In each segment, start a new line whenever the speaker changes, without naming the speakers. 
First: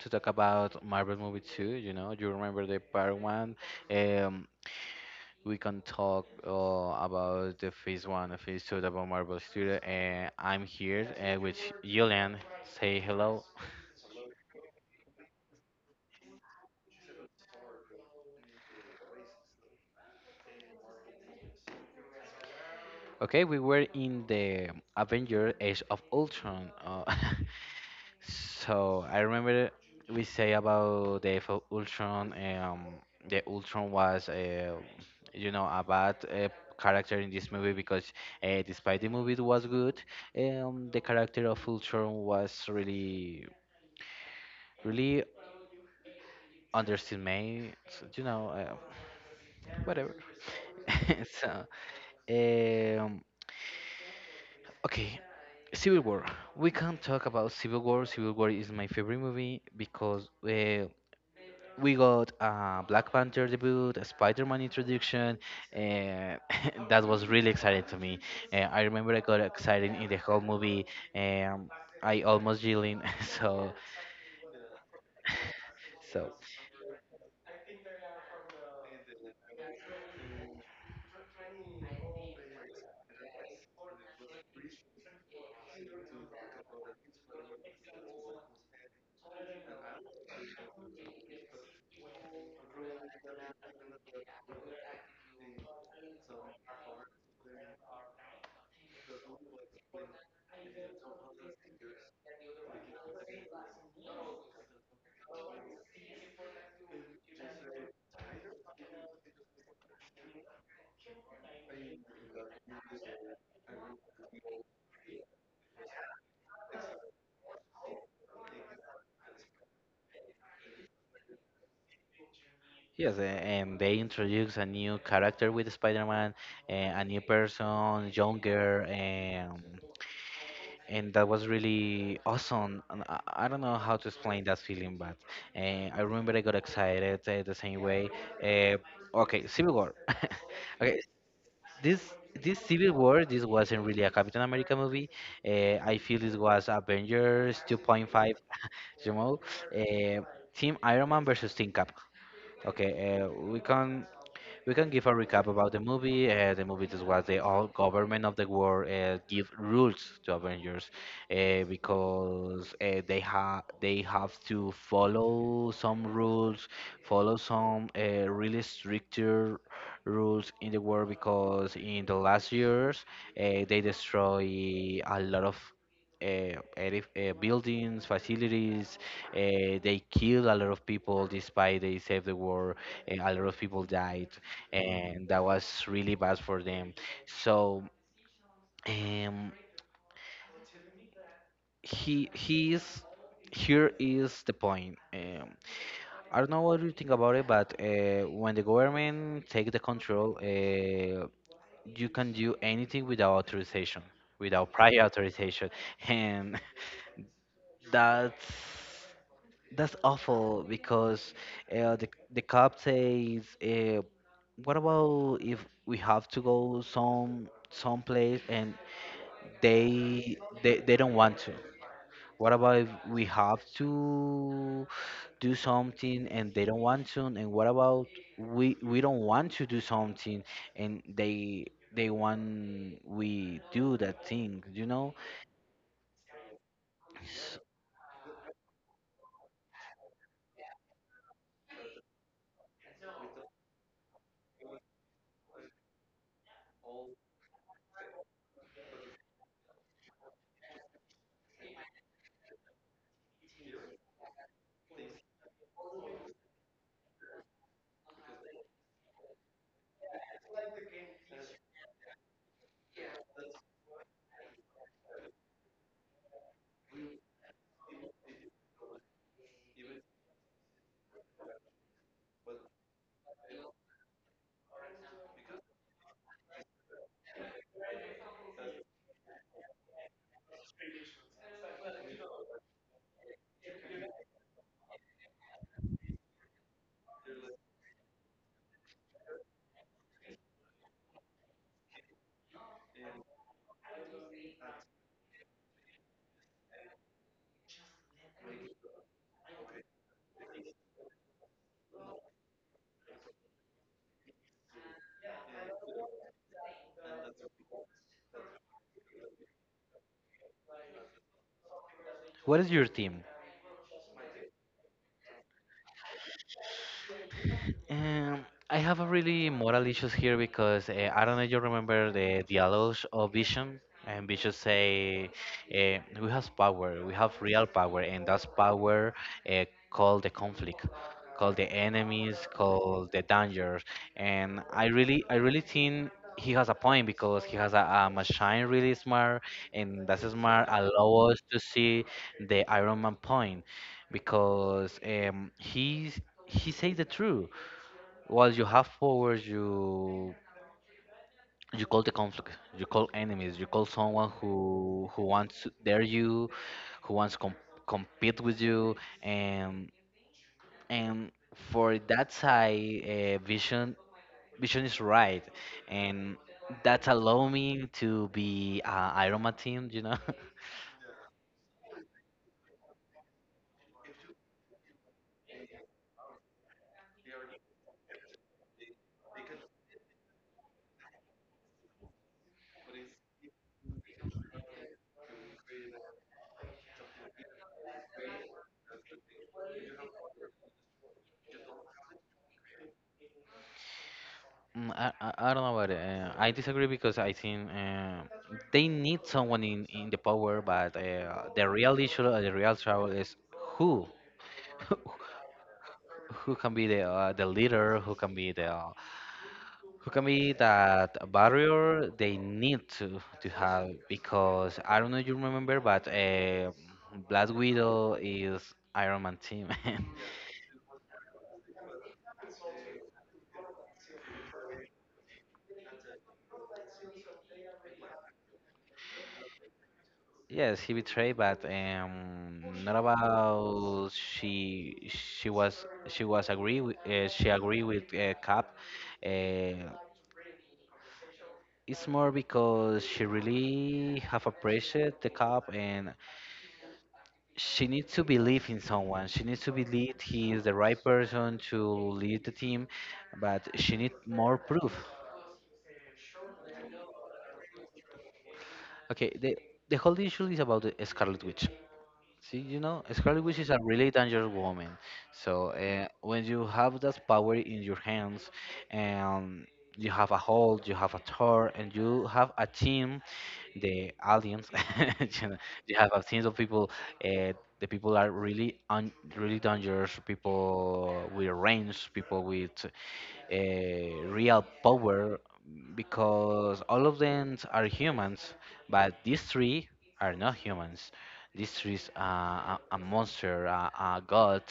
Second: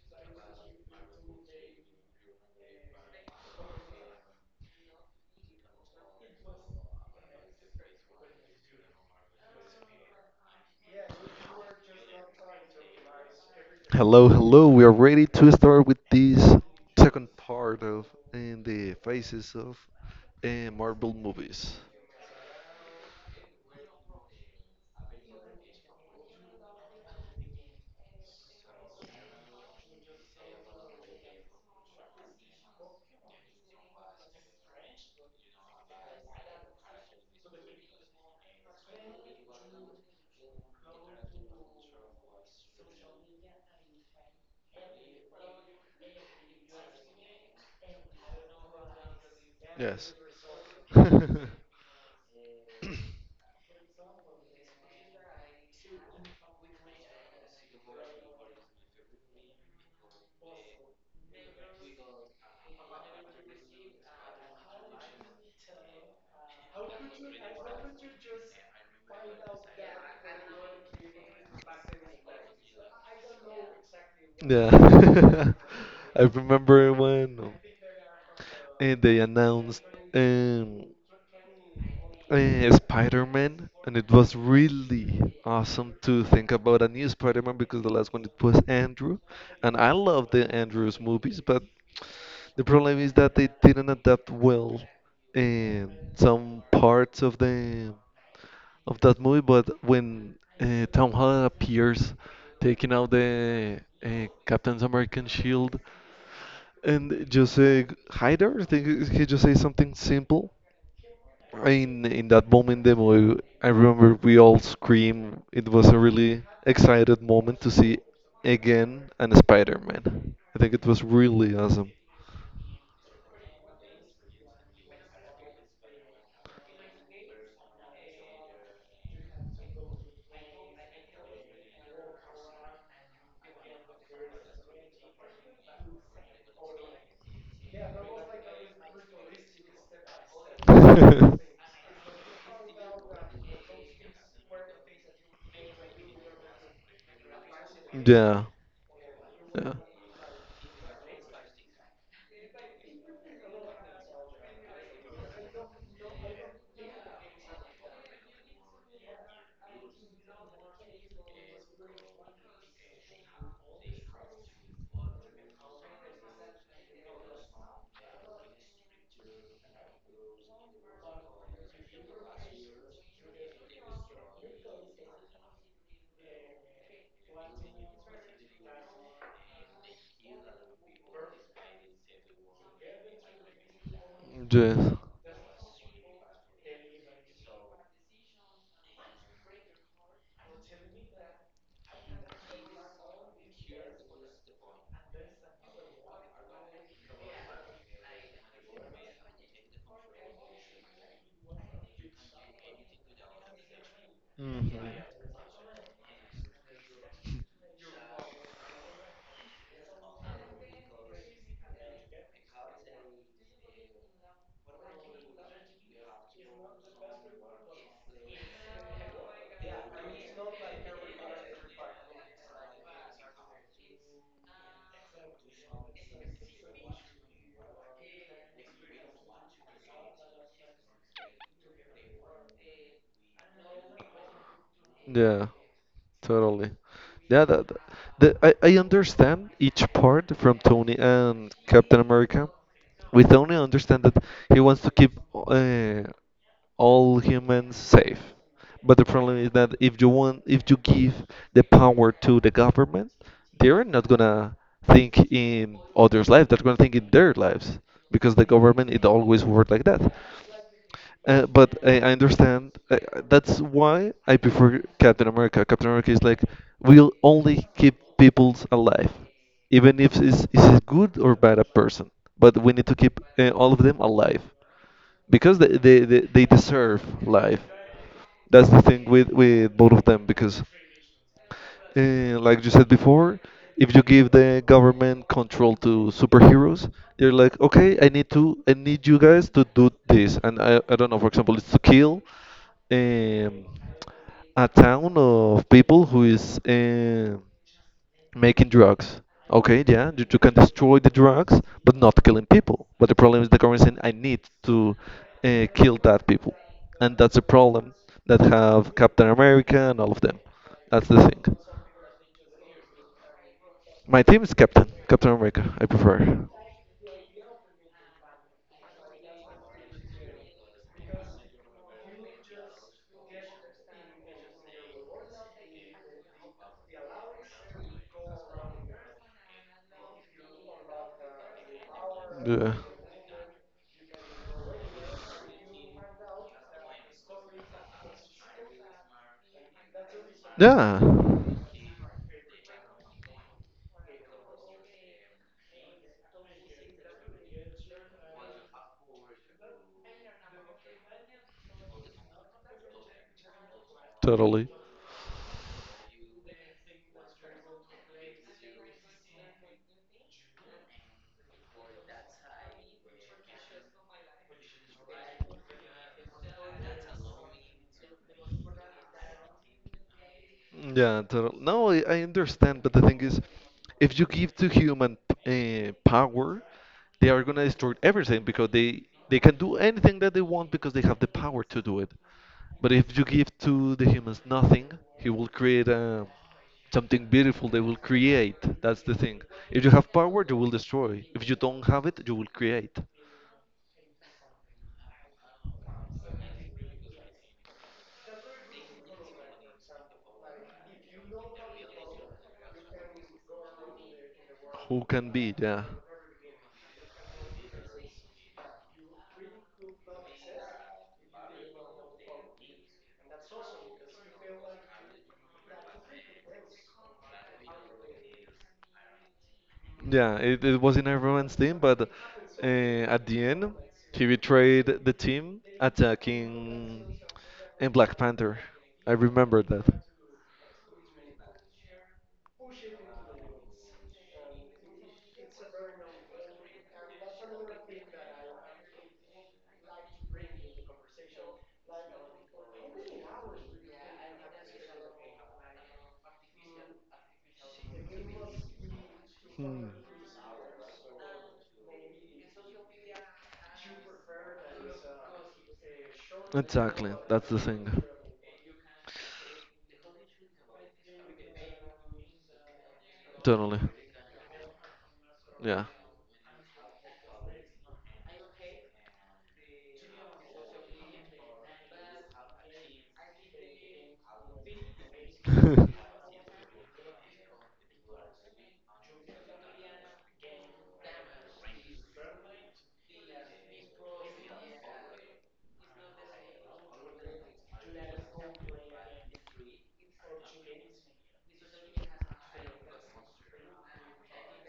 to talk about Marvel movie 2, you know. You remember the part 1? Um we can talk about the phase 1 and phase 2 about Marvel Studio, and I'm here with Julian. Say hello.
Hello, hello. We are ready to start with this second part of in the faces of Marvel movies.
Okay, we were in the Avenger Age of Ultron. So I remember we say about the Age of Ultron. The Ultron was, you know, a bad character in this movie because despite the movie was good, the character of Ultron was really underestimated. You know,
Yes.
whatever.
yeah.
So, um, okay, Civil War. We can't talk about Civil War. Civil War is my favorite movie because we got a Black Panther debut, a Spider-Man introduction. Uh, that was really exciting to me. I remember I got excited in the whole movie. Um, I almost yelling. so,
I
so,
remember when eh, they announced. Um, Spider-Man, and it was really awesome to think about a new Spider-Man because the last one it was Andrew, and I love the Andrew's movies, but the problem is that they didn't adapt well in some parts of the of that movie. But when Tom Holland appears, taking out the Captain American shield, and just say hi there, I think he just says something simple in that moment, the movie, I remember we all screamed. It was a really excited moment to see again and Spider-Man. I think it was really awesome.
yes, and they introduce a new character with Spider-Man, a new person, younger. And that was really awesome. And I don't know how to explain that feeling, but I remember I got excited the same way. Uh, okay, Civil War. okay, this this Civil War, this wasn't really a Captain America movie. I feel this was Avengers 2.5.
Yeah,
You know,
yeah,
uh, Team Iron Man versus Team Cap. Okay, we can give a recap about the movie. The movie this was the all government of the world give rules to Avengers because they have to follow some rules, follow some really stricter rules in the world because in the last years they destroy a lot of buildings, facilities. They killed a lot of people despite they saved the world. A lot of people died,
yeah,
and that was really bad for them. So um, he he's here is the point. I don't know what you think about it, but when the government take the control, you can do anything without authorization,
hmm
without prior authorization, and that's that's awful because the cop says, "What about if we have to go some place and they don't want to?" What about if we have to do something and they don't want to? And what about we don't want to do something and they want we do that thing, you know?
yeah. Totally. Yeah, the, I understand each part from Tony and Captain America. With Tony, I understand that he wants to keep all humans safe. But the problem is that if you give the power to the government, they're not gonna think in others' lives. They're gonna think in their lives because the government it always worked like that. But I understand. That's why I prefer Captain America. Captain America is like, we'll only keep people alive, even if it's, it's a good or bad a person. But we need to keep all of them alive because they deserve life. That's the thing with both of them because like you said before, if you give the government control to superheroes, they're like, okay, I need you guys to do this, and I don't know, for example, it's to kill um, a town of people who is making drugs. Okay, yeah, you can destroy the drugs, but not killing people. But the problem is the government saying, I need to kill that people, and that's a problem that have Captain America and all of them. That's the thing.
What is your team?
My team is Captain America. I prefer.
Um, I have a really moral issues here because I don't know if you remember the dialogues of Vision, and Vision say, "We have power. We have real power, and that's power uh, called the conflict, called the enemies,
Yeah.
called the dangers." And I really think he has a point because he has a machine really smart, and that smart
Yeah.
allow us to see the Iron Man point because he says the truth. Well, you have powers. You call the conflict. You call enemies. You call someone
Totally.
who wants to dare you, who wants to compete with you, and and for that side, Vision is right, and that's allow me to be Iron Man team. You know.
Yeah, totally. No, I understand, but the thing is, if you give to human power, they are gonna destroy everything because they can do anything that they want because they have the power to do it. But if you give to the humans nothing, he will create something beautiful. They will create. That's the thing. If you have power, you will destroy. If you don't have it, you will create.
Mm, I don't know about it. I disagree because I think they need someone in the power, but the real issue, the real trouble is who?
Who can be? Yeah.
who can be the leader, who can be the who can be that barrier they need to have because I don't know if you remember, but Black Widow is Iron Man team.
Yeah, it was in everyone's team, but at the end, he betrayed the team attacking in Black Panther. I remember that.
yes, he betrayed, but not about she was agree with, she agree with Cap. Uh, it's more because she really have appreciated the Cap, and she needs to believe in someone. She needs to
Hmm.
believe he is the right person to lead the team, but she needs more proof.
Exactly, that's the thing.
Okay, the whole issue is about the Scarlet Witch. See, you know, Scarlet Witch is a
Totally.
really dangerous woman. So
Yeah.
when you have that power in your hands, and you have a hold, you have a Thor, and you have a team, the aliens, you know, you have a team of people. Uh, the people are really dangerous. People with range, people with real power, because all of them are humans, but these three are not humans. This is a monster, a god,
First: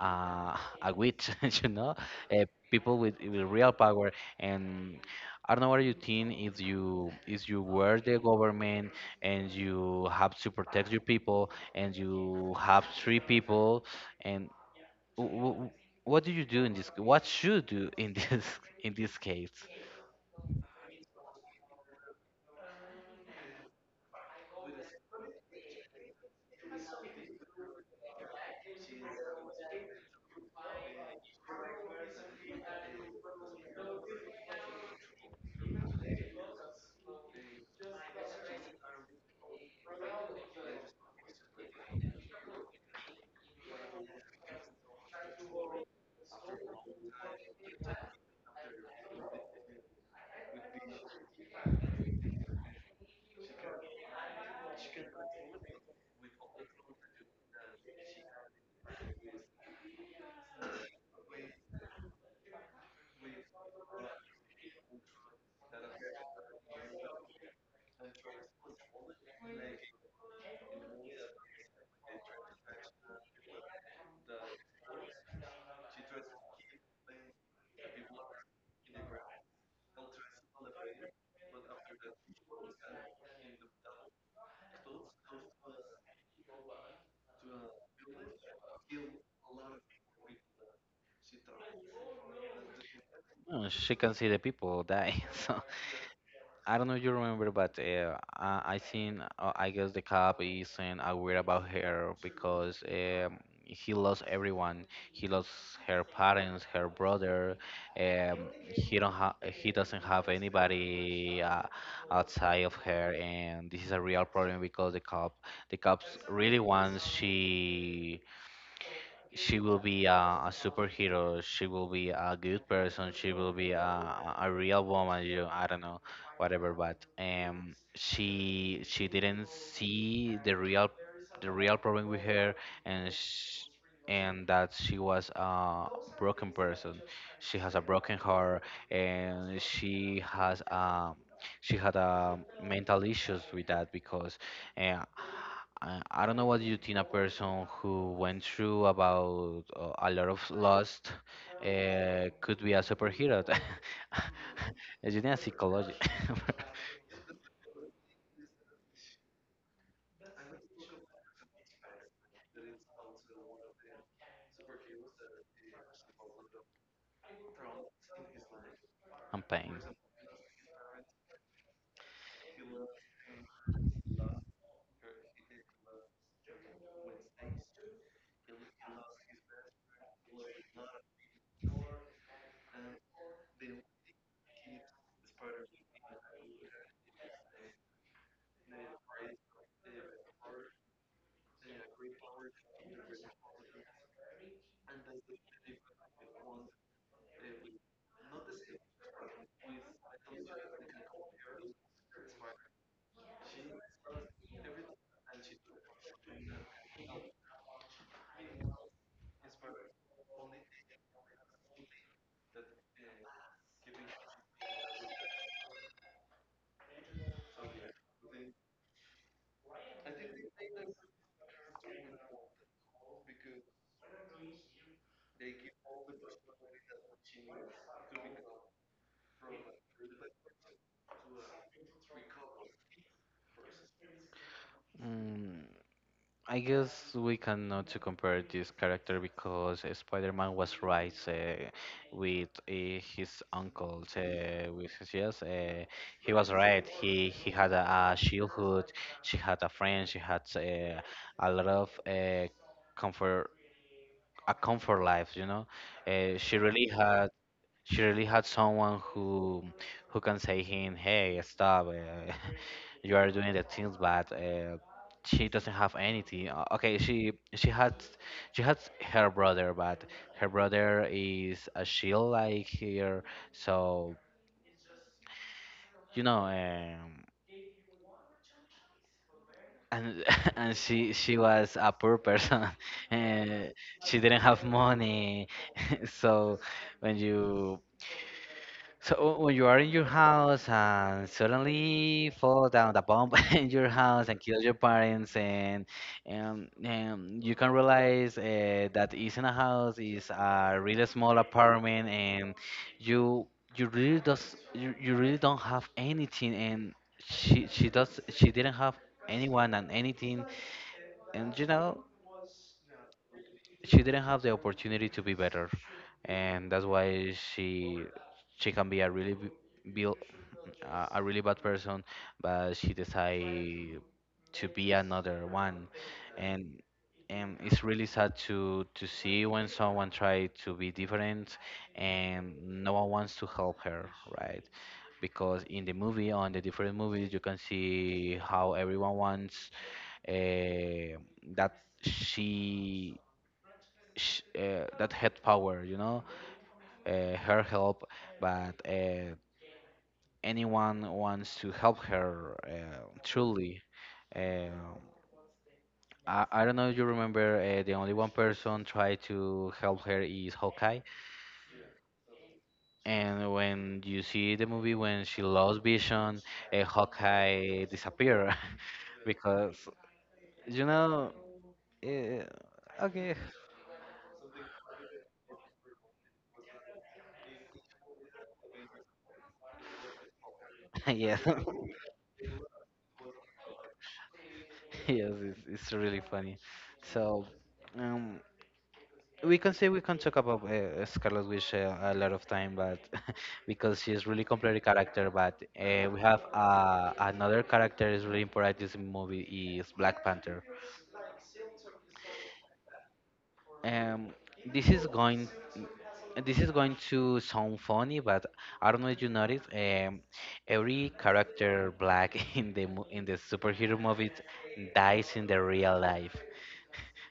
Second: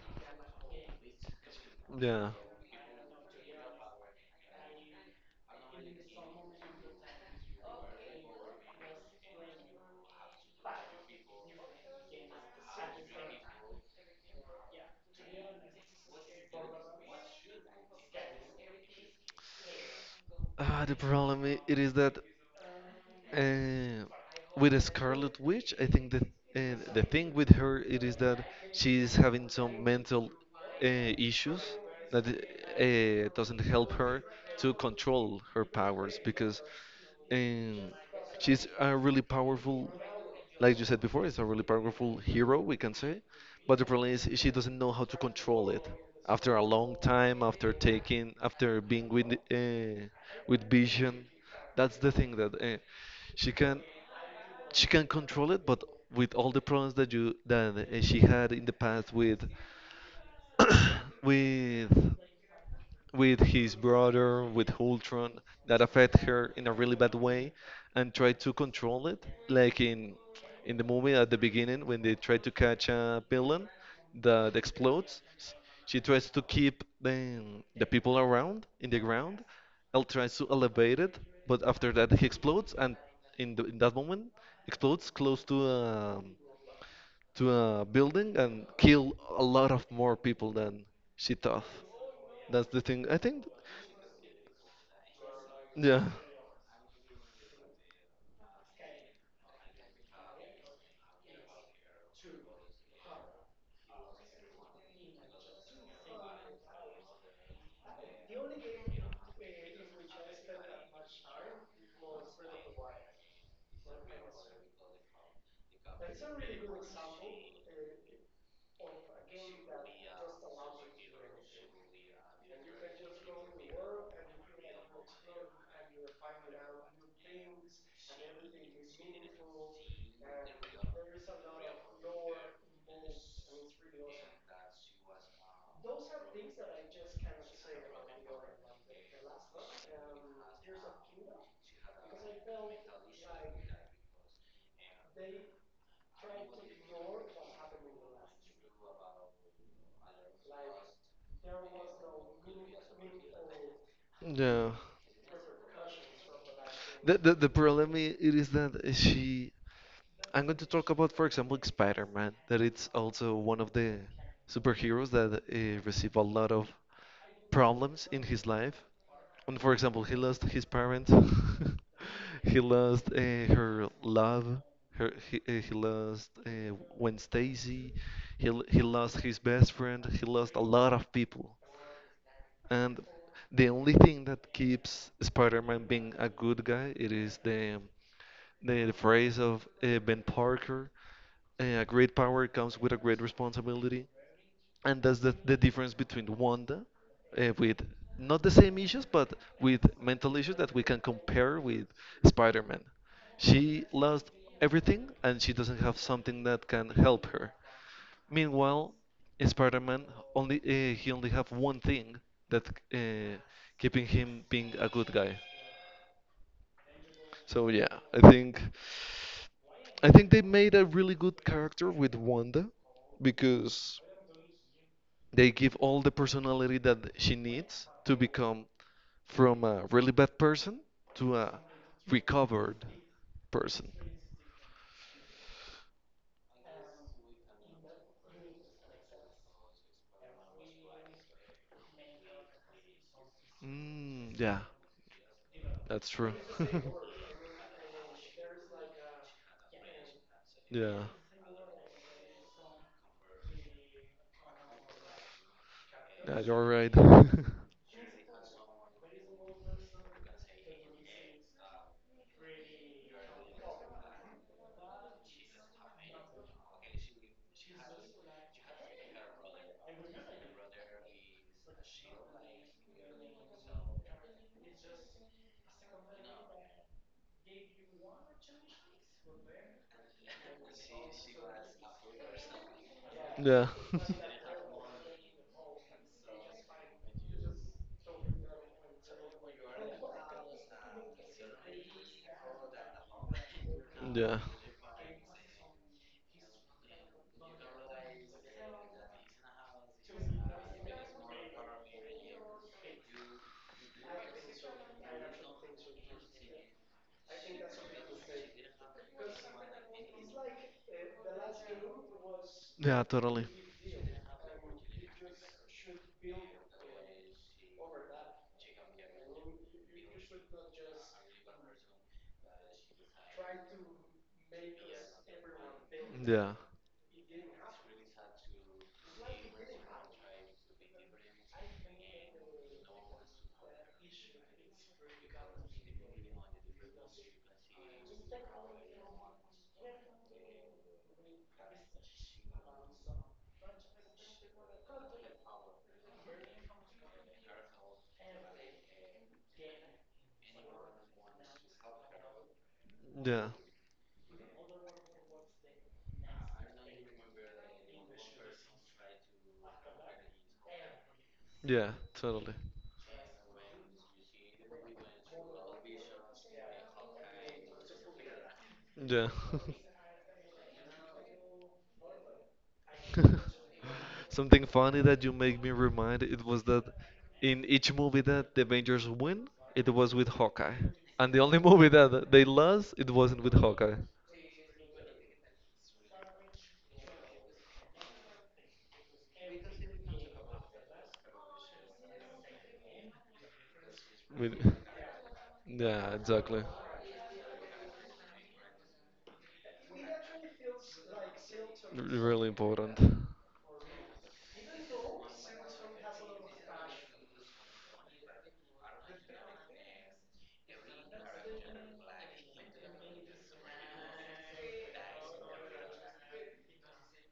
uh, a witch, you know,
yeah.
uh, people with real power. And I don't know what you think if you were the government and you have to protect your people and you have three people and w- w- what do you do in this? What should you do in this in this case?
The problem it is that. Uh, with a Scarlet Witch, I think that the thing with her it is that she is having some mental issues that doesn't help her to control her powers because um, she's a really powerful, like you said before, it's a really powerful hero we can say, but the problem is she doesn't know how to control it. After a long time, after being with Vision, that's the thing that she can she can control it, but with all the problems that you that she had in the past with with with his brother, with Ultron, that affect her in a really bad way, and try to control it. Like in the movie at the beginning, when they try to catch a villain that explodes, she tries to keep the people around in the ground. Elle tries to elevate it, but after that he explodes, and in that moment explodes close to a building and kill a lot of more people than she thought. That's the thing. I think,
Oh, she can see the people die. So,
yeah,
I don't know if you remember, but I think I guess the cop isn't aware about her because he lost everyone. He lost her parents, her brother. Um, he don't ha- he doesn't have anybody outside of her, and this is a real problem because the cops really wants she will be a superhero, she will be a good person, she will be a real woman, you I don't know whatever, but she didn't see the real problem with her and sh and that she was a broken person, she has a broken heart, and she has she had mental issues with that because uh, I don't know what you think a person who went through about a lot of loss could be a superhero.
yeah.
It's just a psychology
The problem it is that she I'm going to talk about, for example, Spider-Man, that it's also one of the superheroes that receive a lot of problems in his life.
and
And
pain.
for example, he lost his parents, he lost her love, her he lost Gwen Stacy, he lost his best friend, he lost a lot of people. And the only thing that keeps Spider-Man being a good guy, it is the, phrase of Ben Parker, a great power comes with a great responsibility. And that's the difference between Wanda with not the same issues, but with mental issues that we can compare with Spider-Man. She lost everything and she doesn't have something that can help her. Meanwhile, Spider-Man only he only have one thing that uh, keeping him being a good guy. So yeah, I think I think they made a really good character with Wanda because they give all the personality that she needs to become from a really bad person to a recovered person.
Mm, I guess we cannot to compare this character because Spider-Man was right with his uncle.
Mm, yeah,
With his, yes,
that's
he
true.
was right. He had a childhood. She had a friend. She had
yeah,
a lot of comfort, a comfort life. You know, uh,
yeah,
she
you're
really
right.
had she really had someone who can say him, "Hey, stop! You are doing the things bad." She doesn't have anything. Okay, she has her brother, but her brother is a shield like here, so you know. And and she was a poor person. Uh,
yeah.
she didn't have money, so when you So when you are in your house and suddenly fall down the bomb in your house and
Yeah.
kill your parents and you can realize that is in a house is a really small apartment, and you you really don't have anything, and she didn't have anyone and anything, and you know
Yeah, totally.
she didn't have the opportunity to be better, and that's why she can be a really b- bil- a really bad person, but she decide to be another one,
Yeah.
and it's really sad to see when someone try to be different, and no one wants to help her, right? Because in the movie, on the different movies, you can see how everyone wants uh, that she that had power, you know, her help, but anyone wants to help her
Yeah.
truly. Uh, I don't know if you remember, the only one person tried to help her is Hawkeye.
Yeah, totally.
And when you see the movie when she lost vision, Hawkeye disappear
Yeah.
because, you know, okay,
Something funny that you make me remind it was that in each movie that the Avengers win, it was with Hawkeye. And the
yes,
only movie that they lost, it wasn't with Hawkeye.
yes, it's really funny. So, um, we can talk about Scarlet Witch a lot of time, but because she's
I
really
mean,
complex character. But
yeah,
we have
exactly.
another character is really important in this movie is Black Panther.
R- really important.
Um, this is going. This is going to sound funny, but I don't know if you noticed. Every character black in the in the superhero movies dies in the real life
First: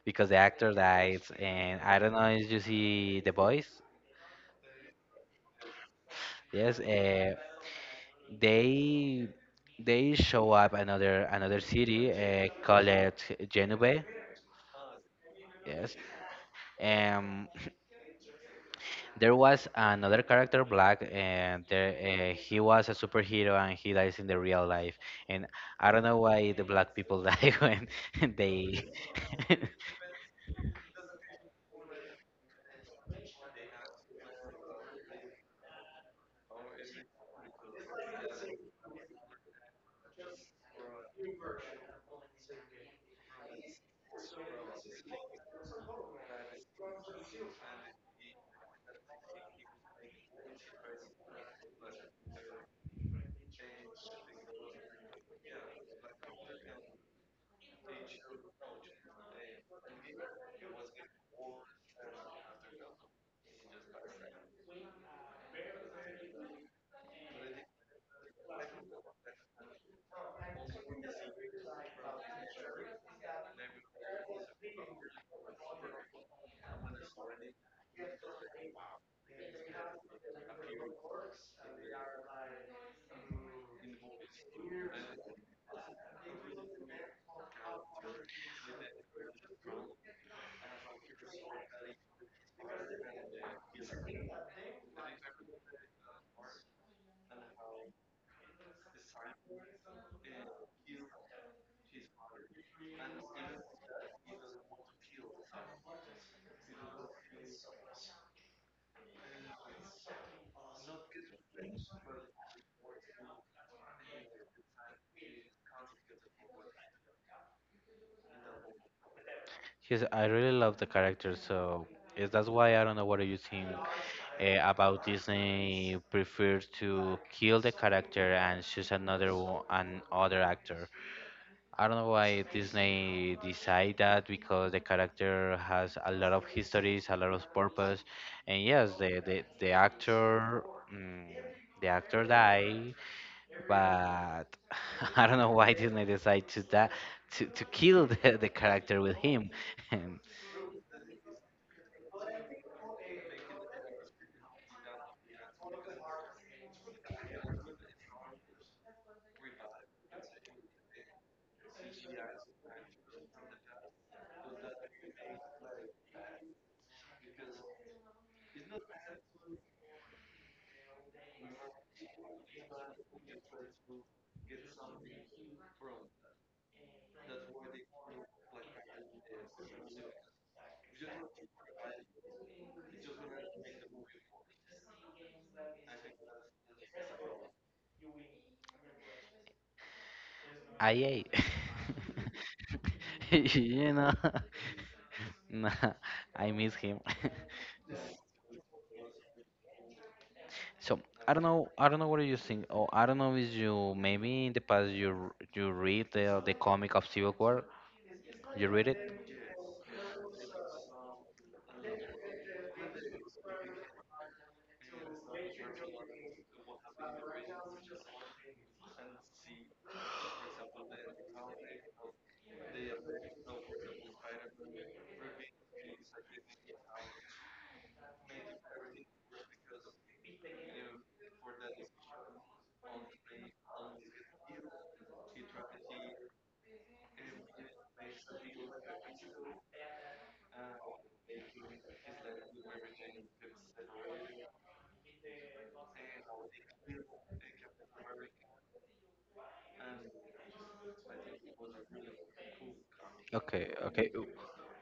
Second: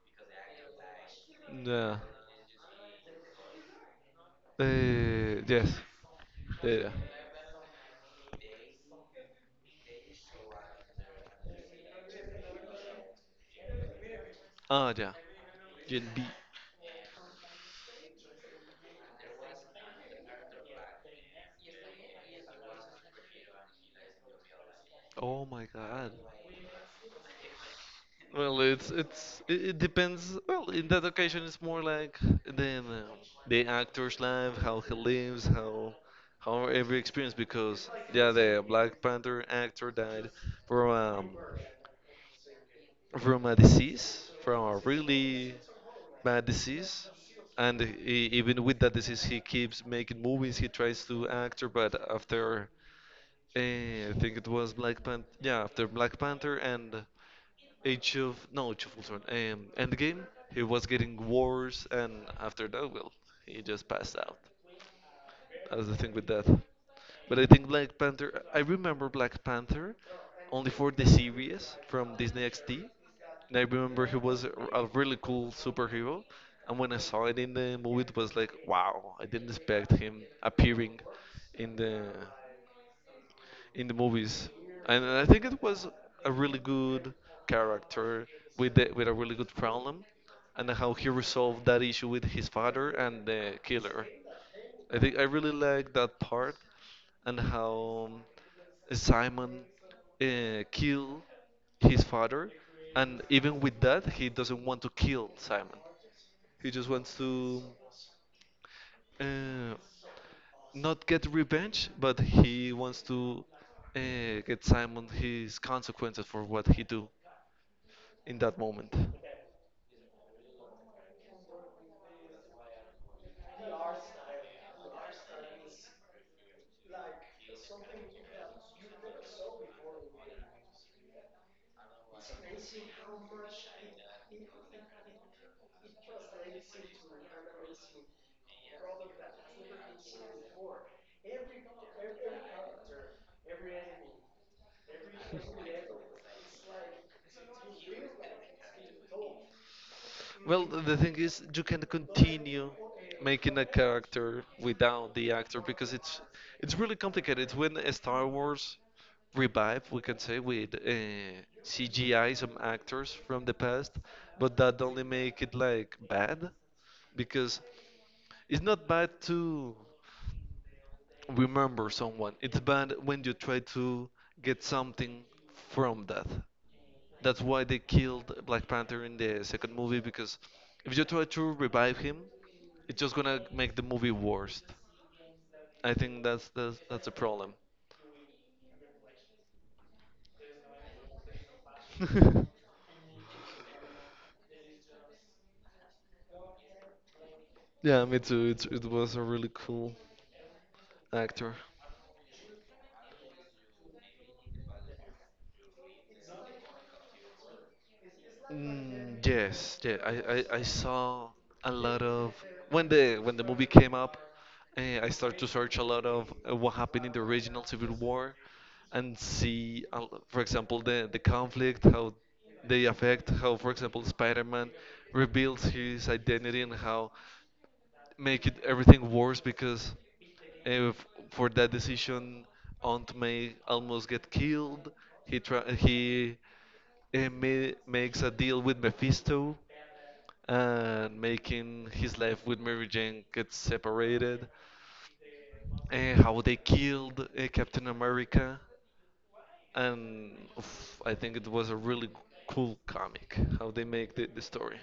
because the actor dies, and
Yeah.
I don't know if you see The Boys.
Uh, yes. Yeah.
Yes,
yeah.
they they show up another city called Genove.
Ah, yeah.
Yes,
Gen B.
um, there was another character Black, and there, he was a superhero, and he dies in the real life.
Oh
And
my
I don't
god.
know why the black people die when
Well,
they.
it depends. Well, in that occasion, it's more like the um, the actor's life, how he lives, how every experience. Because yeah, the Black Panther actor died from um, from a disease, from a really bad disease, and he, even with that disease, he keeps making movies. He tries to act, but after I think it was Black Panther. Yeah, after Black Panther and Age of no, Age of Ultron. Endgame. He was getting worse, and after that, well, he just passed out. That's the thing with that. But I think Black Panther. I remember Black Panther only for the series from Disney XD, and I remember he was a really cool superhero. And when I saw it in the movie, it was like, wow, I didn't expect him appearing in the in the movies, and I think it was a really good character with with a really good problem, and how he resolved that issue with his father and the killer. I think I really like that part and how Simon kill his father, and even with that, he doesn't want to kill Simon. He just wants to uh, not get revenge, but he wants to uh, get Simon his consequences for what he do in that moment.
Because I really love the character, so is that's why I don't know what do you think about Disney prefers to kill the character and choose another one, an other actor. I don't know why Disney decide that because the character has a lot of histories, a lot of purpose, and yes, the actor mm, the actor died, but I don't know why Disney decide to that to kill the character with him. And
Well, the thing is, you can continue making a character without the actor because it's really complicated. It's when a Star Wars revived, we can say, with CGI some actors from the past, but that only make it like bad because it's not bad to remember someone. It's bad when you try to get something from that. That's why they killed Black Panther in the second movie because if you try to revive him, it's just gonna make the movie worse. I think that's a problem.
I ate. you know, nah, I miss him.
yeah, me too. It was a really cool
So I don't
actor.
know. I don't know what do you think. Oh, I don't know. Is you maybe in the past you read the comic of Civil War? You read it?
Mm, yes, yeah. I saw a lot of when the movie came up. I started to search a lot of what happened in the original Civil War and see, for example, the conflict, how they affect, how, for example, Spider-Man reveals his identity and how make it everything worse because if for that decision Aunt May almost get killed. He makes a deal with Mephisto and making his life with Mary Jane get separated. And how they killed Captain America. And oof, I think it was a really cool comic how
Okay,
they
okay.
make the story.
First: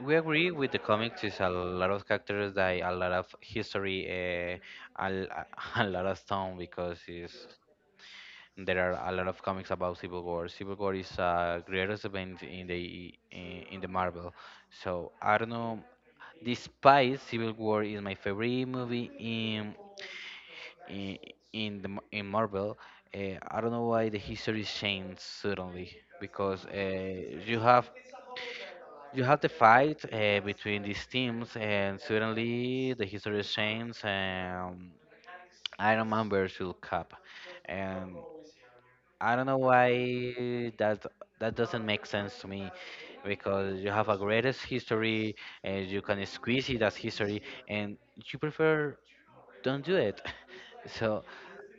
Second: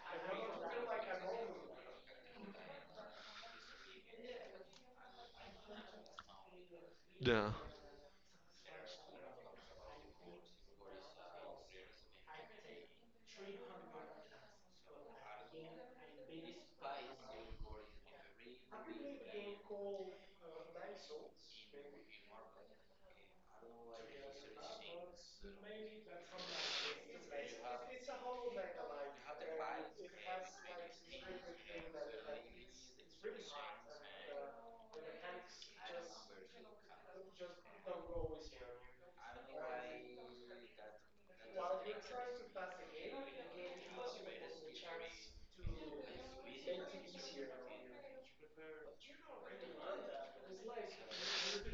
We agree with the comics. Is a lot of characters die, a lot of history, a, l- a lot of stone because is
Yeah.
there are a lot of comics about Civil War. Civil War is a greatest event in the Marvel. So I don't know. Despite Civil War is my favorite movie in. in in the in Marvel. I don't know why the history changed suddenly because you have you have the fight between these teams and suddenly the history changed. Iron Man versus Cap, and I don't know why that that doesn't make sense to me because you have a
All.
greatest history and you can squeeze it as history and you prefer don't do it. So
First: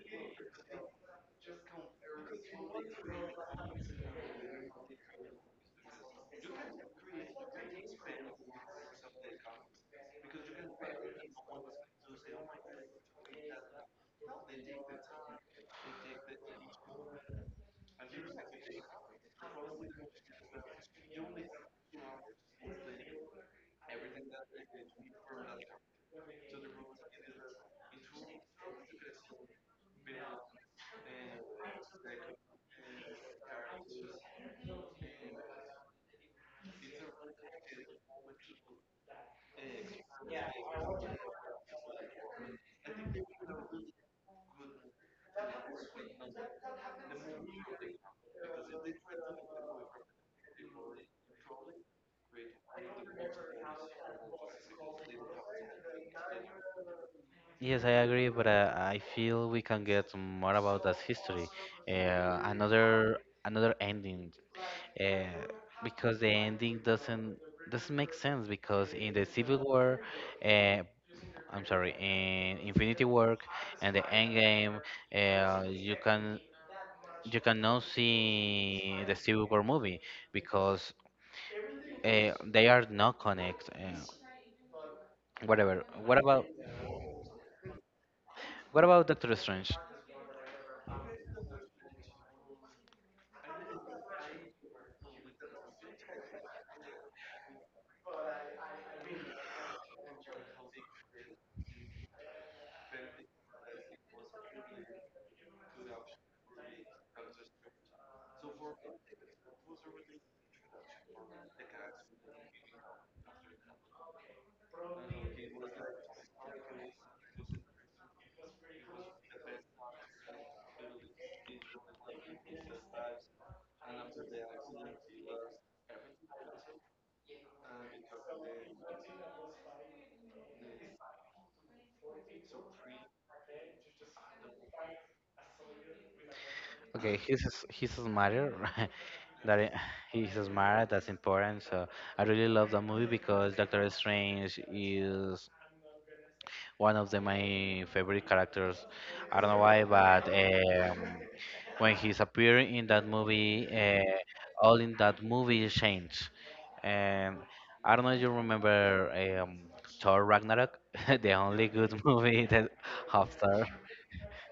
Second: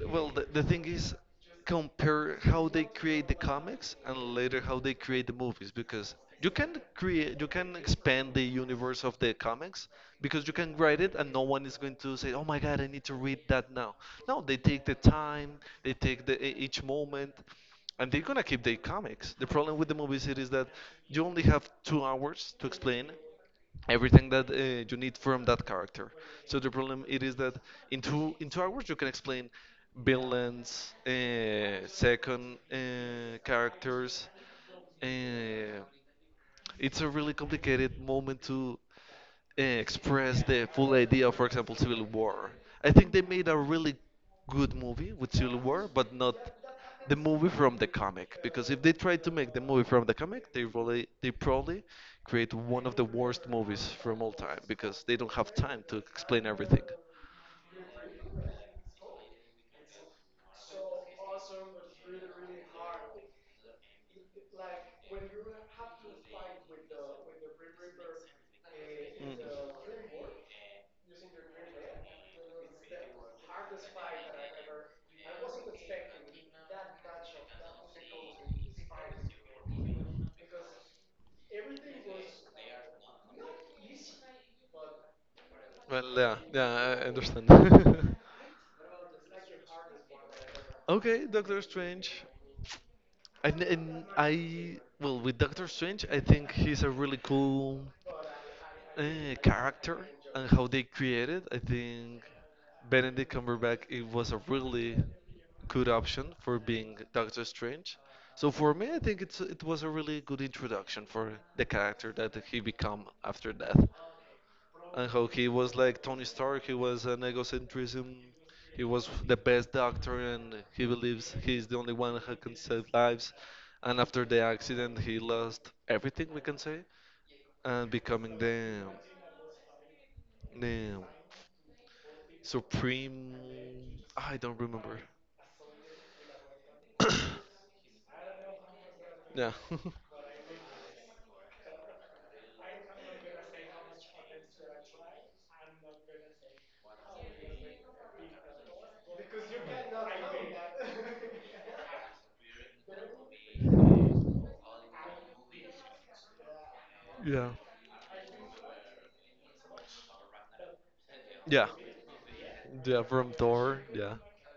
Well, the thing is, compare how they create the comics and later how they create the movies because you can expand the universe of the comics because you can write it and no one is going to say, "Oh my God, I need to read that now." No, they take the time, they take the each moment and they're gonna keep their comics. The problem with the movie series is that you only have 2 hours to explain everything that you need from that character. So the problem it is that in 2 hours you can explain villains, second characters. Uh, it's a really complicated moment to express the full idea of, for example, Civil War. I think they made a really good movie with Civil War, but not the movie from the comic. Because if they tried to make the movie from the comic, they probably create one of the worst movies from all time because they don't have time to explain everything.
yes, I agree, but I feel we can get more about that history. Uh, another another ending, uh, because the ending doesn't make sense. Because in the
Mm.
Civil War, uh, I'm sorry, in Infinity War and the Endgame, uh, you can you cannot see the Civil War movie because they are not connected. Whatever.
Well, yeah, yeah, I understand.
What about Doctor Strange?
Okay, Doctor Strange. With Doctor Strange, I think he's a really cool uh, character and how they created. I think Benedict Cumberbatch it was a really good option for being Doctor Strange. So for me, I think it was a really good introduction for the character that he become after death, and how he was like Tony Stark. He was an egocentrism. He was the best doctor, and he believes he's the only one who can save lives. And after the accident, he lost everything we can say, and becoming the supreme. I don't remember.
Okay, he's smarter.
Yeah,
that i- he's smart. That's important. So I really love that movie because Doctor Strange is one of my favorite characters. I don't know why, but when he's appearing in that movie, all in that movie change. Um,
yeah,
I don't know if you remember um, Thor Ragnarok, the
yeah,
only good movie that
yeah. From
of Thor.
Thor. Yeah,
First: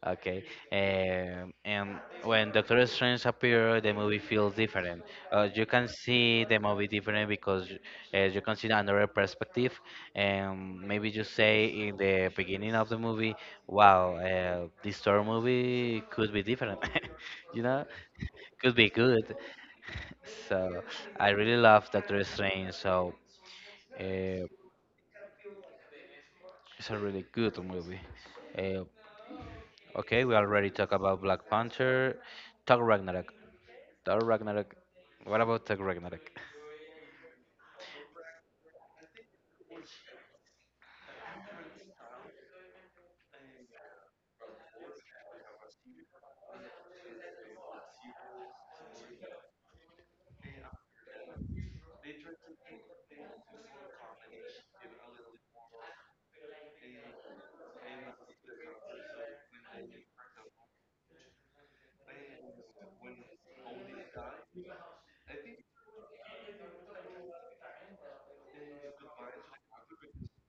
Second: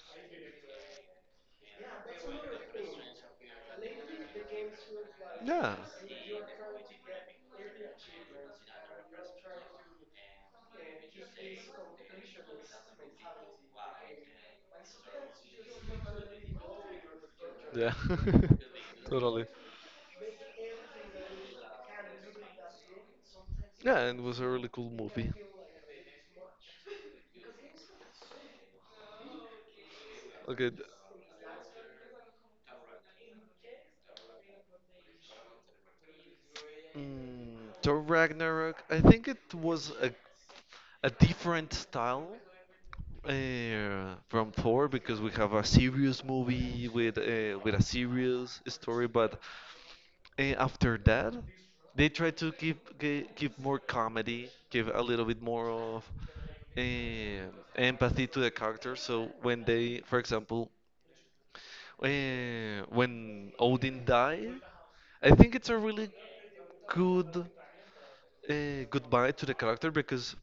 Okay, and when Doctor Strange appeared, the movie feels different. You
yeah.
can see the movie different because you can see another perspective, and maybe you say in the beginning of the movie, "Wow, this Thor movie could be different," you know,
Yeah,
could be good.
totally.
So I really love Doctor Strange. So
Yeah, and it was
uh,
a really cool movie.
it's a really good movie. Uh, okay, we already
Okay.
talked about Black Panther. Thor Ragnarok. Thor Ragnarok. What about Thor Ragnarok?
Mm, Thor Ragnarok. I think it was a different style from Thor because we have a serious movie with a serious story, but after that they try to give more comedy, give a little bit more of uh, empathy to the character. So when they, for example, when Odin died, I think it's a really good goodbye to the character because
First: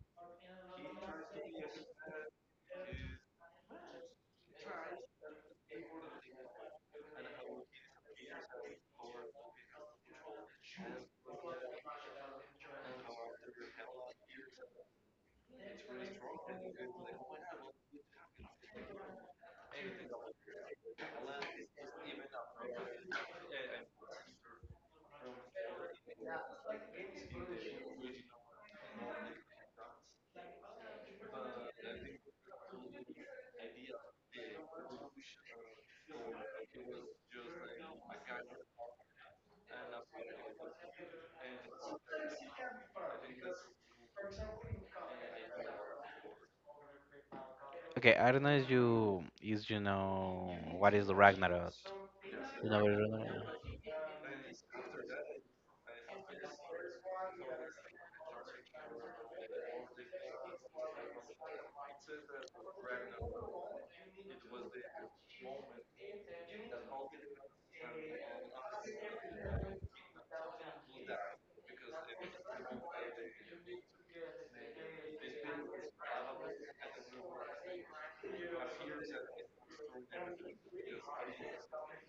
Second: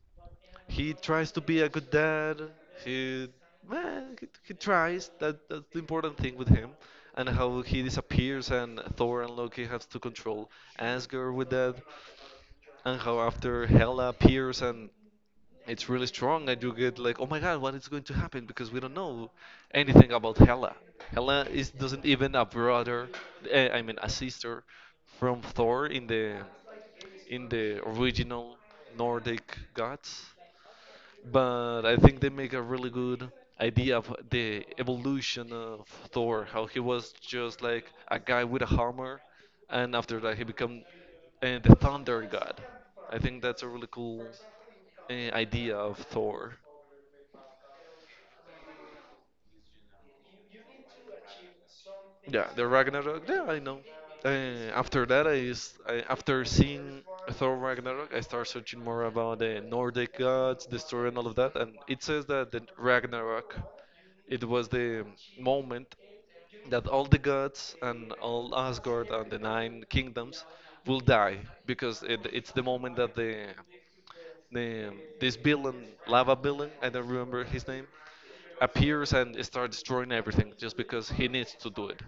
he tries to be a good dad. He, he tries. That's the important thing with him, and how he disappears, and Thor and Loki have to control Asgard with that, and how after Hela appears and it's really strong, and you get like, oh my god, what is going to happen? Because we don't know anything about Hela. Hela is doesn't even a brother, I mean a sister from Thor in the original Nordic gods, but I think they make a really good idea of the evolution of Thor, how he was just like a guy with a hammer, and after that he became the thunder god. I think that's a really cool idea of Thor.
Okay, I don't know if you know what is the Ragnarok.
Yeah, the
You know what is
Ragnarok.
Ragnarok?
Yeah, I know. Uh, After that, after seeing Thor Ragnarok, I start searching more about the Nordic gods, the story, and all of that. And it says that the Ragnarok, it was the moment that all the gods and all Asgard and the nine kingdoms will die because it's the moment that the this villain, lava villain, I don't remember his name, appears and starts destroying everything just because he needs to do it.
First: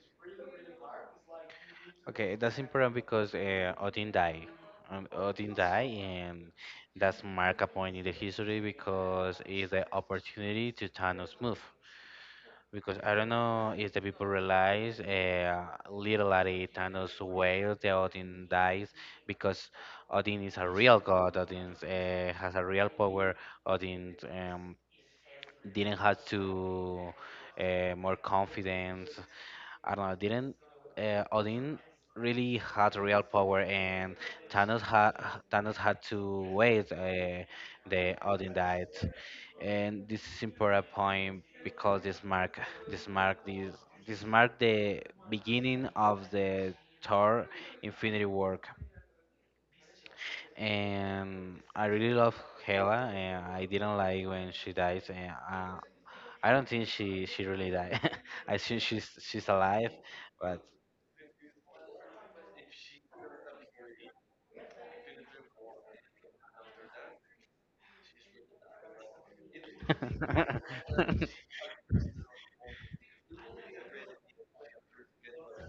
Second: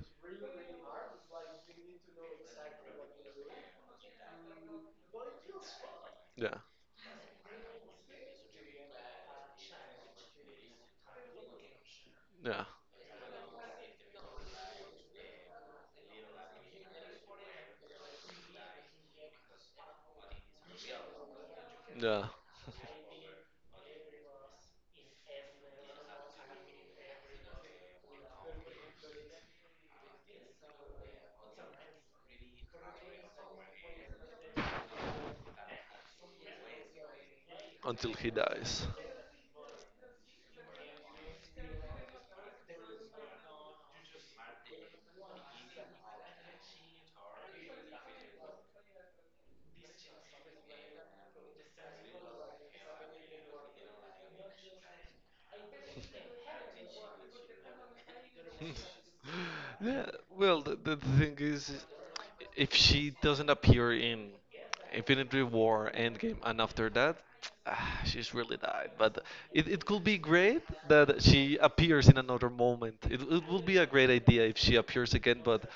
Okay, that's important because Odin died. Odin died, and
Yeah,
that's mark a point in the history because it's the opportunity to Thanos move.
yeah,
Because I don't know if the people realize literally Thanos wears the Odin dies, because Odin is a real god. Odin
yeah.
has a real power. Odin didn't have to more confidence. I don't know. Didn't Odin really had real power, and Thanos had Thanos had to wait. The
Until he
Odin died,
dies.
and this is important point because this mark this this mark the beginning of the Thor Infinity work. And I really love Hela, and I didn't like when she dies. And I don't think she really died. I think she's alive,
Yeah, well,
but
the thing is, if she doesn't appear in Infinity War, Endgame, and after that, ah, she's really died. But it could be great that she appears in another moment. It would be a great idea if she appears again, but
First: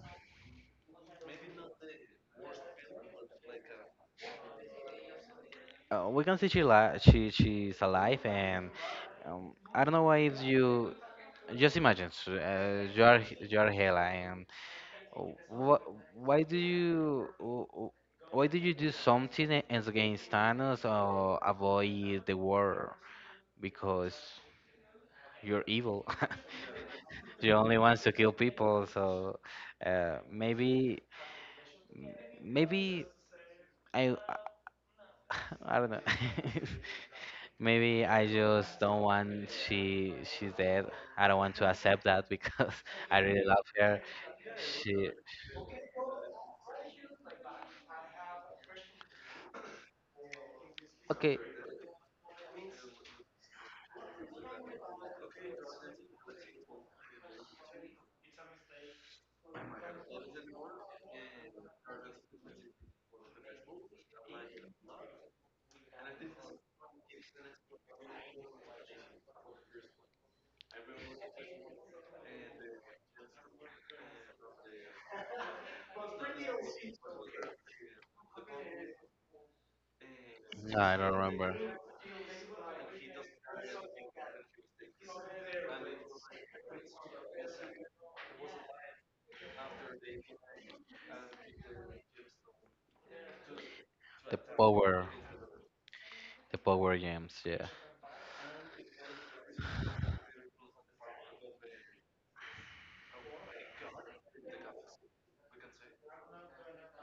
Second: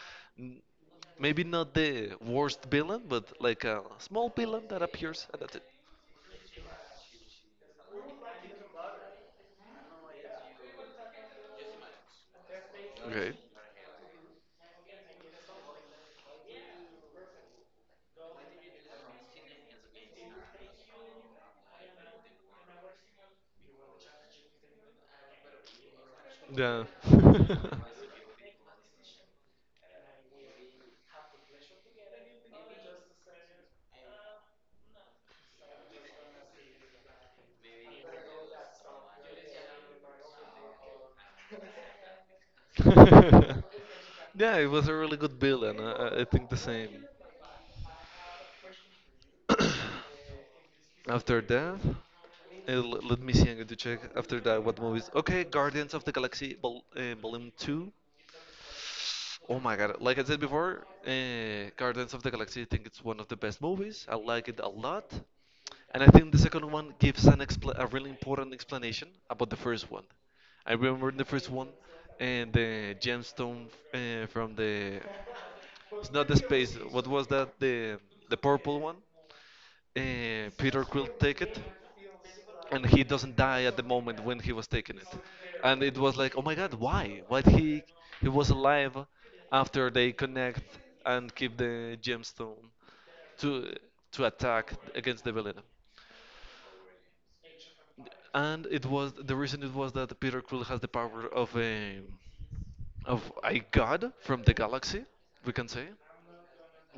maybe not the worst villain, but like a small villain that appears and that's it.
we can see she's alive, and I don't know why if you just imagine so,
Okay.
you are Hela, and wh- why do you why do you do something against Thanos or avoid the war? Because you're evil.
Yeah.
you only wants to kill people. So uh, maybe, maybe I, I don't know. maybe I just don't want she's dead. I don't want to accept that because I really love her.
Yeah, it was a
She
really good villain. I think the same.
okay.
After that, let me see. I'm going to check after that what movies. Okay, Guardians of the Galaxy Vol Volume Two. Oh my god! Like I said before, Guardians of the Galaxy. I think it's one of the best movies. I like it a lot, and I think the second one gives a really important explanation about the first one. I remember in the first one, and the gemstone from the it's not the space. What was that? The purple one.
No,
Peter
I don't
Quill take
remember.
it and he doesn't die at the moment when he was taking it, and it was like oh my god, why he was alive after they connect and keep the gemstone to to
The
attack
power,
against the villain,
the power games, yeah.
and it was the reason, it was that Peter Quill has the power of a god from the galaxy, we can say,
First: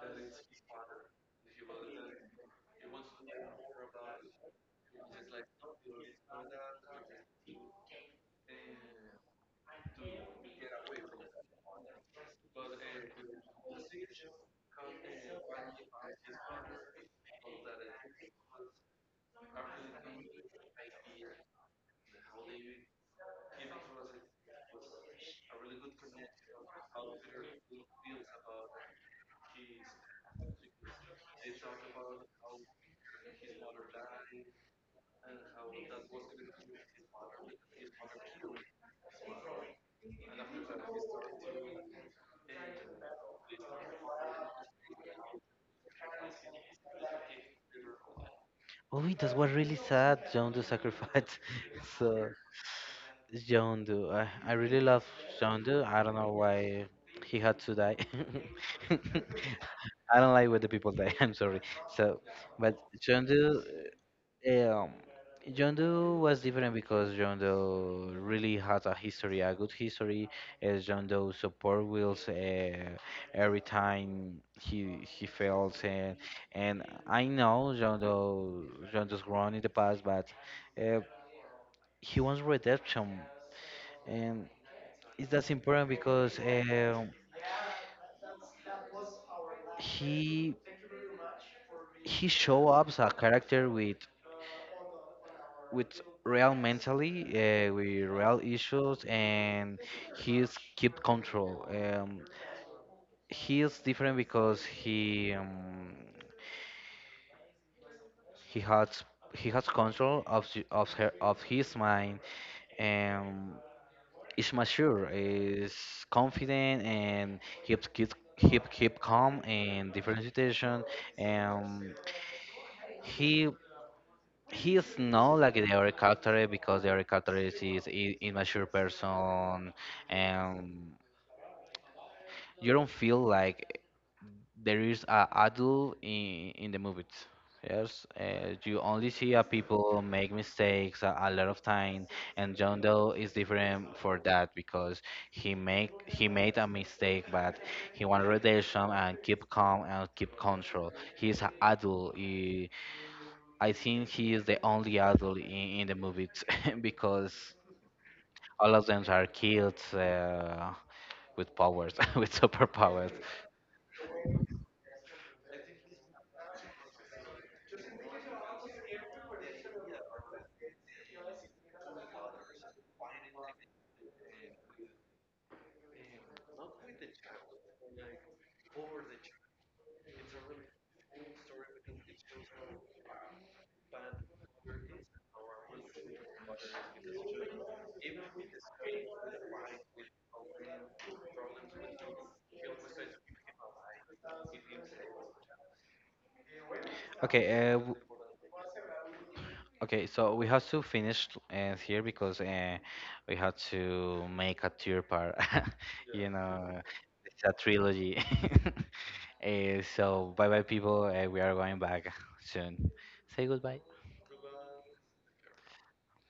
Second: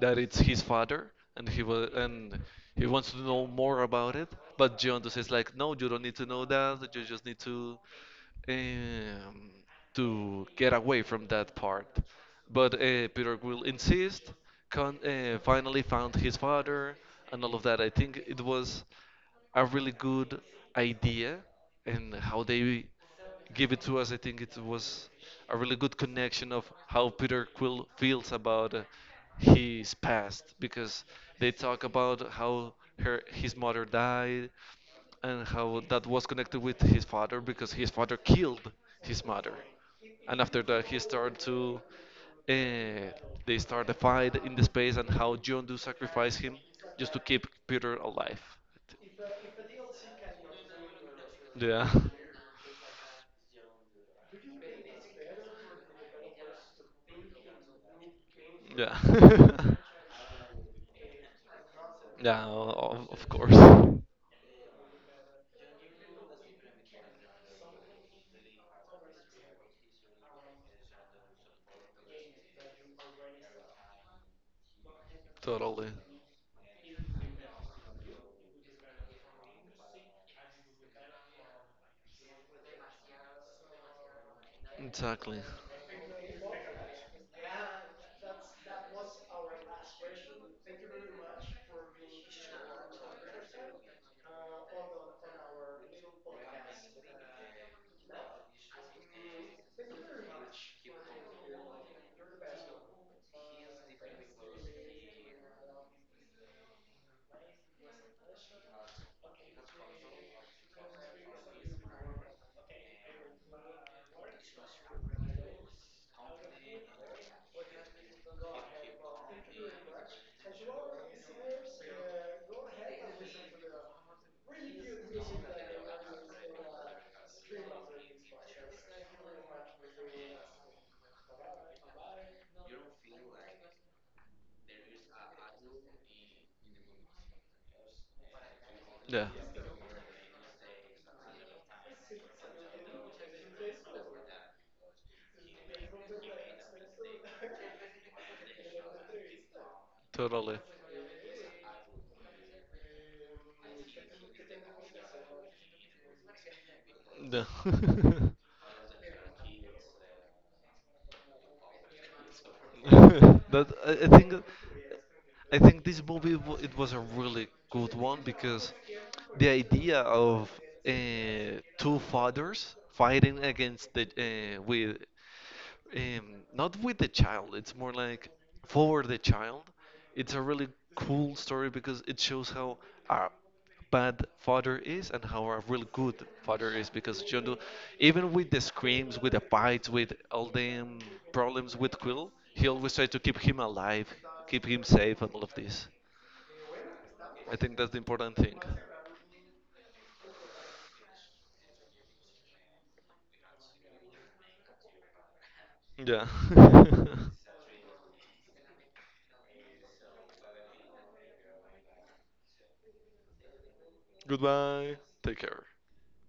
that it's his father and he will, and he wants to know more about it, but Giotto says like no, you don't need to know that, you just need um, to get away from that part, but Peter will insist, con finally found his father, and all of that I think it was a really good idea, and how they give it to us. I think it was a really good connection of how Peter Quill feels about his past because they talk about how her his mother died and how that was connected with his father because his father killed his mother, and after that he started to. Uh, they start a fight in the space, and how John Do sacrifice him just to keep Peter alive.
Oh, that was really sad. John Doe sacrificed.
Yeah,
so John Doe, I really love John Doe. I don't know why he had to die.
yeah.
I don't like when the people die. I'm sorry. So,
Yeah,
but
of
John
course.
Doe. Um, John Doe was different because John Doe really has a history, a good history. As John Doe support Wills every time he
Totally.
fails, and I know John Doe's grown in the past, but uh, he wants redemption, and it's
Exactly.
that's important because he he show up as a character with real mentally with real issues and he's keep control he is different because he has he has control of the- of her of his mind and is mature is confident and keeps keep keep keep calm in different situation and he He is not like the other character because the other character is immature person, and you don't feel like there is a adult in the movies. Yes, you only
Yeah,
see a people make mistakes a lot of time, and John Doe is different for that because he made a mistake, but he want redemption and keep calm and keep
totally.
control. He's an adult. He I think he is the only adult in the movies because
Yeah.
all of them are kids with powers, with superpowers.
But I think I think this it was a really good one because the idea of uh, two fathers fighting against the with um, not with the child. It's more like for the child. It's a really cool story because it shows how a bad father is and how a really good father is. Because Jondo, even with the screams, with the bites, with all the problems with Quill, he always tried to keep him alive, keep him safe, and all of this.
Okay,
I think that's the important thing.
okay. So we have to finish here because we have to make a third part.
Yeah.
you know, it's a trilogy. So bye bye, people. We are going back soon. Say goodbye.
Goodbye. Take care.